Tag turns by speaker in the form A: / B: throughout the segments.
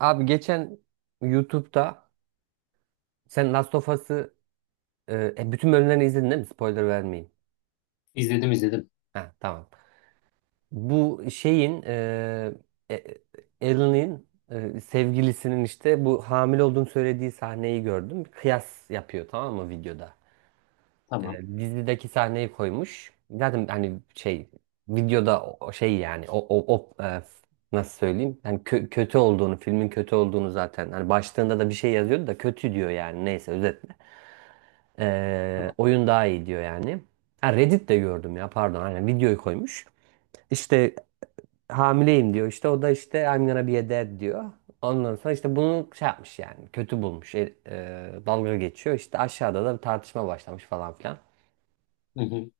A: Abi geçen YouTube'da sen Last of Us'ı bütün bölümlerini izledin değil mi? Spoiler vermeyeyim.
B: İzledim izledim.
A: Ha tamam. Bu şeyin e, Ellie'nin sevgilisinin işte bu hamile olduğunu söylediği sahneyi gördüm. Kıyas yapıyor tamam mı videoda? E,
B: Tamam.
A: dizideki sahneyi koymuş. Zaten hani şey videoda o şey yani nasıl söyleyeyim? Yani kötü olduğunu, filmin kötü olduğunu zaten hani başlığında da bir şey yazıyordu da kötü diyor yani neyse özet. Ee,
B: Tamam.
A: oyun daha iyi diyor yani. Ha Reddit'te gördüm ya pardon. Aynen videoyu koymuş. İşte hamileyim diyor. İşte o da işte I'm gonna be a dad diyor. Ondan sonra işte bunu şey yapmış yani. Kötü bulmuş. Dalga geçiyor. İşte aşağıda da bir tartışma başlamış falan filan.
B: Hı hı.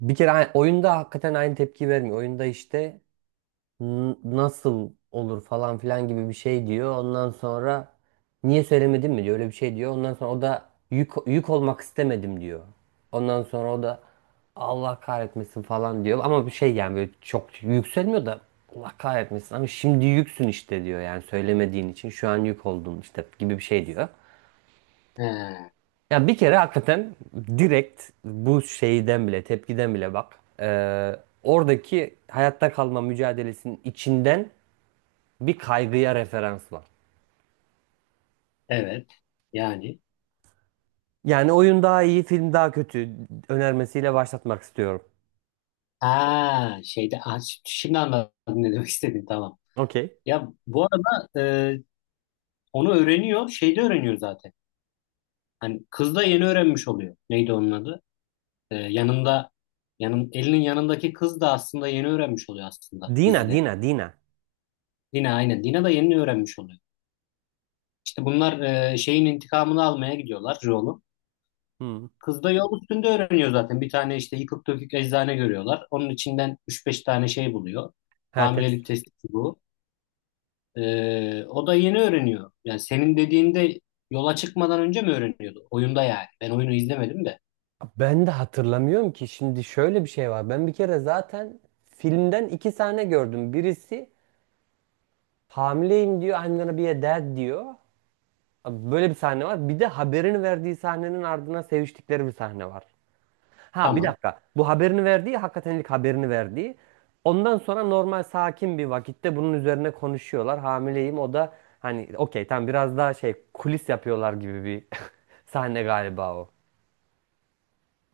A: Bir kere oyunda hakikaten aynı tepki vermiyor. Oyunda işte nasıl olur falan filan gibi bir şey diyor. Ondan sonra niye söylemedin mi diyor. Öyle bir şey diyor. Ondan sonra o da yük olmak istemedim diyor. Ondan sonra o da Allah kahretmesin falan diyor. Ama bir şey yani böyle çok yükselmiyor da Allah kahretmesin ama şimdi yüksün işte diyor. Yani söylemediğin için şu an yük oldun işte gibi bir şey diyor.
B: He,
A: Ya bir kere hakikaten direkt bu şeyden bile tepkiden bile bak. Oradaki hayatta kalma mücadelesinin içinden bir kaygıya referans var.
B: evet. Yani.
A: Yani oyun daha iyi, film daha kötü önermesiyle başlatmak istiyorum.
B: Ha şeyde, ha, şimdi anladım ne demek istediğini. Tamam.
A: Okey.
B: Ya bu arada e, onu öğreniyor. Şeyde öğreniyor zaten. Hani kız da yeni öğrenmiş oluyor. Neydi onun adı? E, yanında elinin yanındaki kız da aslında yeni öğrenmiş oluyor aslında
A: Dina,
B: dizide.
A: Dina, Dina.
B: Dina, aynen. Dina da yeni öğrenmiş oluyor. İşte bunlar, şeyin intikamını almaya gidiyorlar, Joel'un.
A: Hmm.
B: Kız da yol üstünde öğreniyor zaten. Bir tane işte yıkık dökük eczane görüyorlar. Onun içinden 3-5 tane şey buluyor.
A: Ha
B: Hamilelik
A: test.
B: testi bu. O da yeni öğreniyor. Yani senin dediğinde yola çıkmadan önce mi öğreniyordu? Oyunda yani. Ben oyunu izlemedim de.
A: Ben de hatırlamıyorum ki şimdi şöyle bir şey var. Ben bir kere zaten filmden iki sahne gördüm. Birisi hamileyim diyor, I'm gonna be a dad diyor. Böyle bir sahne var. Bir de haberini verdiği sahnenin ardına seviştikleri bir sahne var. Ha bir
B: Tamam.
A: dakika. Bu haberini verdiği hakikaten ilk haberini verdiği. Ondan sonra normal sakin bir vakitte bunun üzerine konuşuyorlar. Hamileyim o da hani okey tam biraz daha şey kulis yapıyorlar gibi bir sahne galiba o.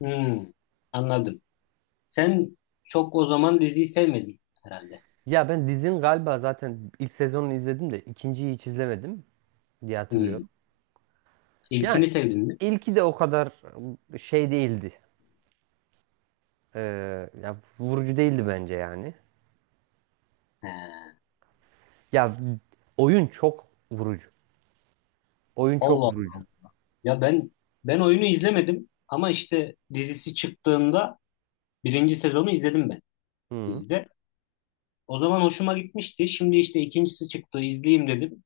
B: Hmm, Anladım. Sen çok o zaman diziyi sevmedin herhalde.
A: Ya ben dizinin galiba zaten ilk sezonunu izledim de ikinciyi hiç izlemedim diye
B: Hmm.
A: hatırlıyorum. Yani
B: İlkini sevdin mi?
A: ilki de o kadar şey değildi. Ee, ya vurucu değildi bence yani.
B: He.
A: Ya oyun çok vurucu. Oyun çok
B: Allah
A: vurucu.
B: Allah. Ya ben oyunu izlemedim ama işte dizisi çıktığında birinci sezonu izledim ben
A: Hı.
B: dizide. O zaman hoşuma gitmişti. Şimdi işte ikincisi çıktı, izleyeyim dedim.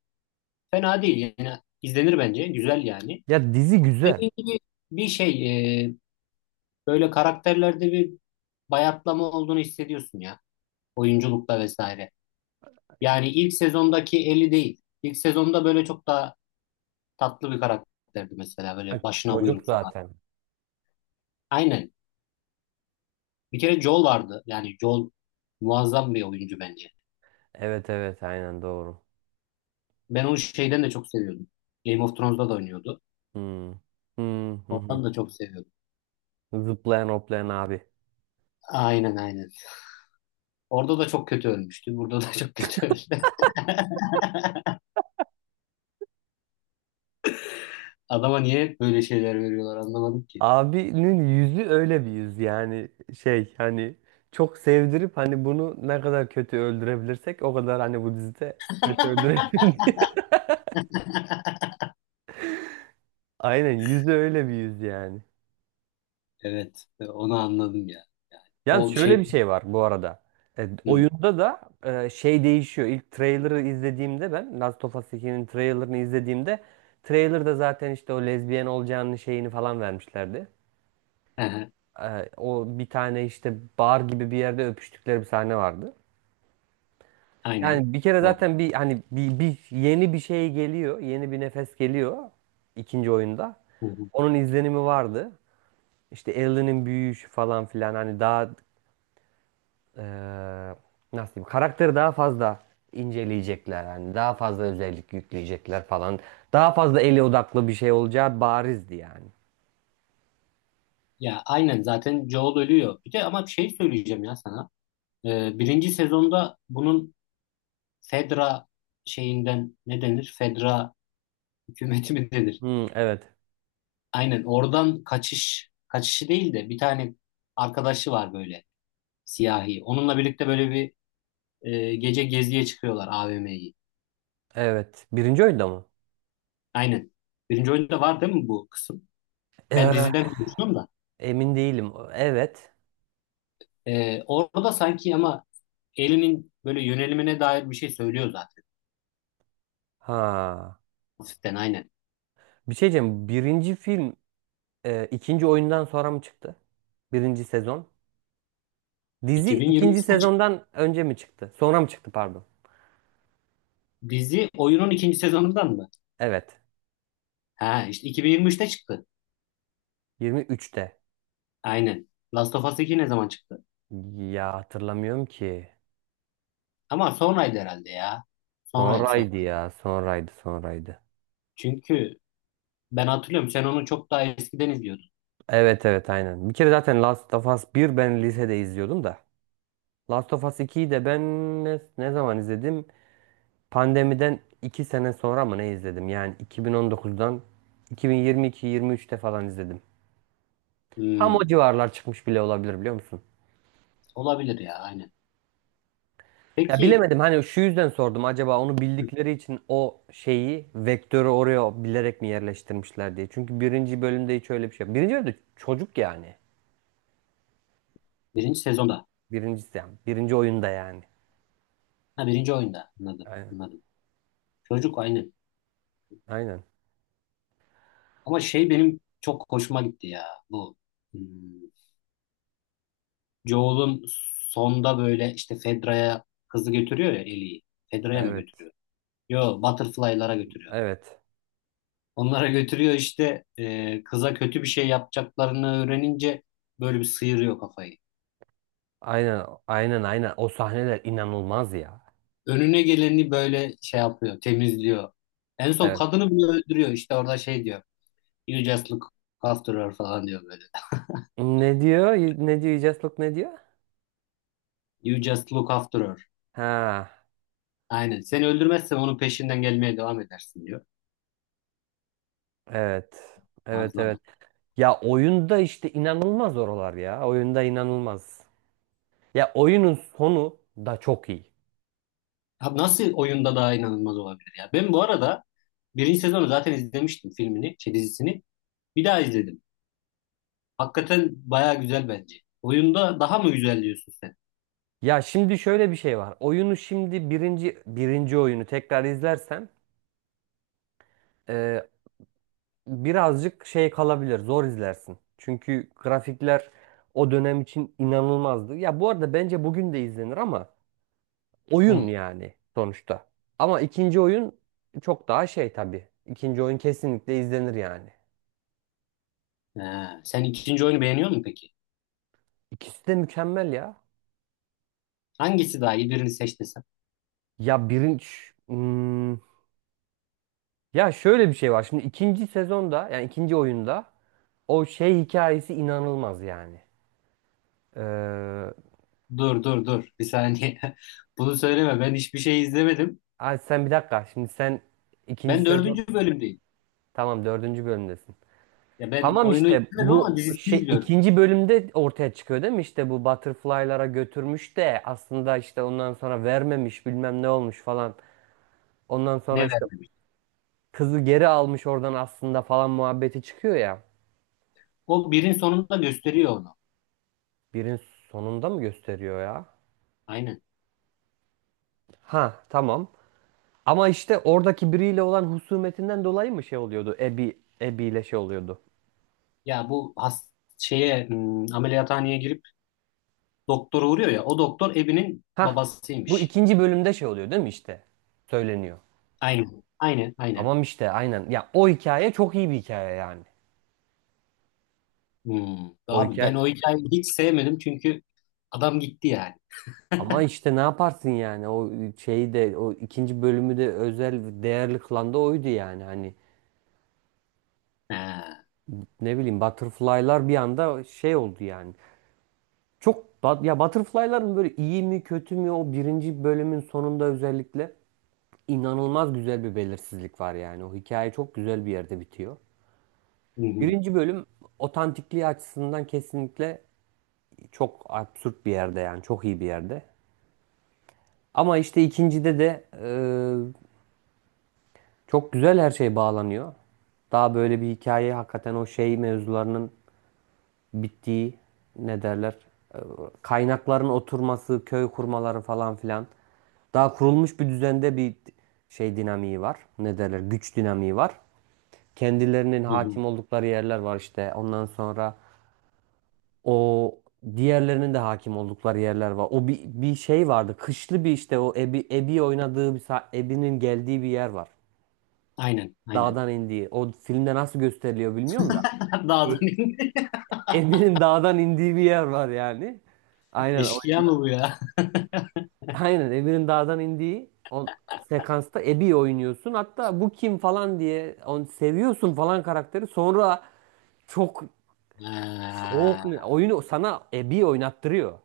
B: Fena değil, yani izlenir bence, güzel yani.
A: Ya dizi güzel.
B: Dediğim gibi bir şey, e, böyle karakterlerde bir bayatlama olduğunu hissediyorsun ya, oyunculukta vesaire. Yani ilk sezondaki Ellie değil. İlk sezonda böyle çok daha tatlı bir karakterdi mesela,
A: Ay,
B: böyle başına
A: çocuk
B: buyruk falan.
A: zaten.
B: Aynen. Bir kere Joel vardı. Yani Joel muazzam bir oyuncu bence.
A: Evet evet aynen doğru.
B: Ben onu şeyden de çok seviyordum. Game of Thrones'da da oynuyordu.
A: Hmm. Hmm, hı hı.
B: Oradan da çok seviyordum.
A: Zıplayan hoplayan abi.
B: Aynen aynen. Orada da çok kötü ölmüştü. Burada da çok kötü öldü. Adama niye hep böyle şeyler veriyorlar anlamadım ki.
A: Abinin yüzü öyle bir yüz yani şey hani çok sevdirip hani bunu ne kadar kötü öldürebilirsek o kadar hani bu dizide kötü öldürelim diye. Aynen yüzü öyle bir yüz yani.
B: Evet, onu anladım ya. Yani
A: Yani
B: o
A: şöyle bir
B: şey,
A: şey var bu arada. E,
B: hı,
A: oyunda da şey değişiyor. İlk trailer'ı izlediğimde ben Last of Us 2'nin trailer'ını izlediğimde trailer'da zaten işte o lezbiyen olacağını şeyini falan vermişlerdi.
B: hı,
A: O bir tane işte bar gibi bir yerde öpüştükleri bir sahne vardı.
B: aynen.
A: Yani bir kere
B: Doğru.
A: zaten bir hani bir yeni bir şey geliyor. Yeni bir nefes geliyor ikinci oyunda.
B: Hı hı.
A: Onun izlenimi vardı. İşte Ellie'nin büyüyüşü falan filan hani daha eee, nasıl diyeyim karakteri daha fazla inceleyecekler yani daha fazla özellik yükleyecekler falan. Daha fazla ele odaklı bir şey olacağı barizdi yani.
B: Ya aynen, zaten Joel ölüyor. Bir de ama bir şey söyleyeceğim ya sana. Birinci sezonda bunun Fedra şeyinden ne denir? Fedra hükümeti mi denir?
A: Hmm, evet.
B: Aynen, oradan kaçış, kaçışı değil de bir tane arkadaşı var böyle, siyahi. Onunla birlikte böyle bir, gece geziye çıkıyorlar, AVM'yi.
A: Evet. Birinci oyunda mı?
B: Aynen. Birinci oyunda var değil mi bu kısım? Ben
A: Eee,
B: diziden konuşuyorum da.
A: emin değilim. Evet.
B: Orada sanki ama Ellie'nin böyle yönelimine dair bir şey söylüyor zaten.
A: Ha.
B: Hafiften, aynen.
A: Bir şey diyeceğim. Birinci film ikinci oyundan sonra mı çıktı? Birinci sezon. Dizi ikinci
B: 2023'te çıktı.
A: sezondan önce mi çıktı? Sonra mı çıktı pardon.
B: Dizi oyunun ikinci sezonundan mı?
A: Evet.
B: Ha işte 2023'te çıktı.
A: 23'te.
B: Aynen. Last of Us 2 ne zaman çıktı?
A: Ya hatırlamıyorum ki.
B: Ama sonraydı herhalde ya. Sonraydı, son.
A: Sonraydı ya. Sonraydı, sonraydı.
B: Çünkü ben hatırlıyorum, sen onu çok daha eskiden izliyordun.
A: Evet evet aynen. Bir kere zaten Last of Us 1 ben lisede izliyordum da. Last of Us 2'yi de ben ne zaman izledim? Pandemiden 2 sene sonra mı ne izledim? Yani 2019'dan 2022-23'te falan izledim. Tam o
B: Hmm,
A: civarlar çıkmış bile olabilir biliyor musun?
B: Olabilir ya, aynen.
A: Ya
B: Peki
A: bilemedim hani şu yüzden sordum acaba onu bildikleri için o şeyi vektörü oraya bilerek mi yerleştirmişler diye. Çünkü birinci bölümde hiç öyle bir şey yok. Birinci bölümde çocuk yani.
B: birinci sezonda
A: Birincisi yani. Birinci oyunda yani.
B: Ha, birinci oyunda, anladım
A: Aynen.
B: anladım. Çocuk aynı.
A: Aynen.
B: Ama şey, benim çok hoşuma gitti ya bu. Hmm, Joel'un sonda böyle işte Fedra'ya kızı götürüyor ya, Ellie'yi. Fedra'ya mı
A: Evet.
B: götürüyor? Yo, Butterfly'lara götürüyor.
A: Evet.
B: Onlara götürüyor işte, kıza kötü bir şey yapacaklarını öğrenince böyle bir sıyırıyor kafayı.
A: Aynen. Aynen aynen. O sahneler inanılmaz ya.
B: Önüne geleni böyle şey yapıyor, temizliyor. En son
A: Evet.
B: kadını bile öldürüyor. İşte orada şey diyor. You just look after her falan diyor böyle.
A: Ne diyor? Ne diyor? You Just Look ne diyor?
B: You just look after her.
A: Ha.
B: Aynen. Seni öldürmezsem onun peşinden gelmeye devam edersin diyor.
A: Evet. Evet
B: Muazzam.
A: evet. Ya oyunda işte inanılmaz oralar ya. Oyunda inanılmaz. Ya oyunun sonu da çok iyi.
B: Abi nasıl oyunda daha inanılmaz olabilir ya? Ben bu arada birinci sezonu zaten izlemiştim, filmini, şey, dizisini. Bir daha izledim. Hakikaten baya güzel bence. Oyunda daha mı güzel diyorsun sen?
A: Ya şimdi şöyle bir şey var. Oyunu şimdi birinci oyunu tekrar izlersen birazcık şey kalabilir, zor izlersin. Çünkü grafikler o dönem için inanılmazdı. Ya bu arada bence bugün de izlenir ama oyun
B: Hı.
A: yani sonuçta. Ama ikinci oyun çok daha şey tabii. İkinci oyun kesinlikle izlenir yani.
B: Ha, sen ikinci oyunu beğeniyor musun peki?
A: İkisi de mükemmel ya.
B: Hangisi daha iyi, birini seç desem?
A: Ya birinci... Hmm, ya şöyle bir şey var. Şimdi ikinci sezonda yani ikinci oyunda o şey hikayesi inanılmaz yani. Ee,
B: Dur dur dur bir saniye. Bunu söyleme, ben hiçbir şey izlemedim.
A: ay sen bir dakika. Şimdi sen ikinci
B: Ben
A: sezon...
B: dördüncü bölümdeyim.
A: Tamam dördüncü bölümdesin.
B: Ya ben
A: Tamam
B: oyunu
A: işte
B: izlemedim ama
A: bu
B: dizisini
A: şey
B: izliyorum.
A: ikinci bölümde ortaya çıkıyor değil mi? İşte bu butterfly'lara götürmüş de aslında işte ondan sonra vermemiş bilmem ne olmuş falan. Ondan
B: Ne
A: sonra işte
B: vermemiş.
A: kızı geri almış oradan aslında falan muhabbeti çıkıyor ya.
B: O birin sonunda gösteriyor onu.
A: Birin sonunda mı gösteriyor ya?
B: Aynen.
A: Ha tamam. Ama işte oradaki biriyle olan husumetinden dolayı mı şey oluyordu? Abby, Abby ile şey oluyordu.
B: Ya bu, şeye, ameliyathaneye girip doktora uğruyor ya, o doktor Ebi'nin
A: Ha bu
B: babasıymış.
A: ikinci bölümde şey oluyor değil mi işte? Söyleniyor.
B: Aynen. Aynen. Aynen.
A: Tamam işte aynen. Ya o hikaye çok iyi bir hikaye yani.
B: Hmm.
A: O
B: Abi ben o
A: hikaye
B: hikayeyi hiç sevmedim çünkü adam gitti yani.
A: Ama işte ne yaparsın yani o şeyi de o ikinci bölümü de özel değerli kılan da oydu yani hani
B: Ha.
A: ne bileyim Butterfly'lar bir anda şey oldu yani. Ya Butterfly'ların böyle iyi mi kötü mü o birinci bölümün sonunda özellikle inanılmaz güzel bir belirsizlik var yani o hikaye çok güzel bir yerde bitiyor.
B: Hı hı.
A: Birinci bölüm otantikliği açısından kesinlikle çok absürt bir yerde yani çok iyi bir yerde. Ama işte ikincide de çok güzel her şey bağlanıyor. Daha böyle bir hikaye hakikaten o şey mevzularının bittiği ne derler? e, Kaynakların oturması, köy kurmaları falan filan. Daha kurulmuş bir düzende bir şey dinamiği var. Ne derler? Güç dinamiği var. Kendilerinin
B: Hı hı.
A: hakim oldukları yerler var işte. Ondan sonra o diğerlerinin de hakim oldukları yerler var. O bir şey vardı. Kışlı bir işte o Ebi oynadığı bir Ebi'nin geldiği bir yer var.
B: Aynen. Aynen.
A: Dağdan indiği. O filmde nasıl gösteriliyor bilmiyorum da.
B: Dağdan indi.
A: Emir'in dağdan indiği bir yer var yani. Aynen
B: Eşkıya mı
A: oyunda.
B: bu ya?
A: Aynen Emir'in dağdan indiği o sekansta Ebi'yi oynuyorsun. Hatta bu kim falan diye onu seviyorsun falan karakteri. Sonra çok çok
B: Ha.
A: oyunu sana Ebi oynattırıyor.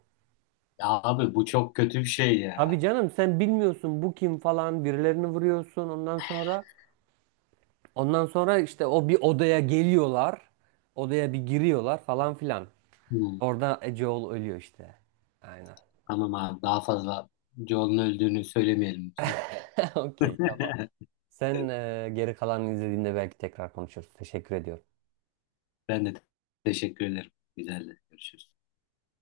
B: Ya abi bu çok kötü bir şey
A: Abi
B: ya.
A: canım sen bilmiyorsun bu kim falan birilerini vuruyorsun ondan sonra işte o bir odaya geliyorlar. Odaya bir giriyorlar falan filan.
B: Hmm.
A: Orada Joel ölüyor işte. Aynen.
B: Tamam abi, daha fazla Joel'un öldüğünü söylemeyelim lütfen.
A: Okey, tamam. Sen geri kalanını izlediğinde belki tekrar konuşuruz. Teşekkür ediyorum.
B: Ben de teşekkür ederim. Güzel de görüşürüz.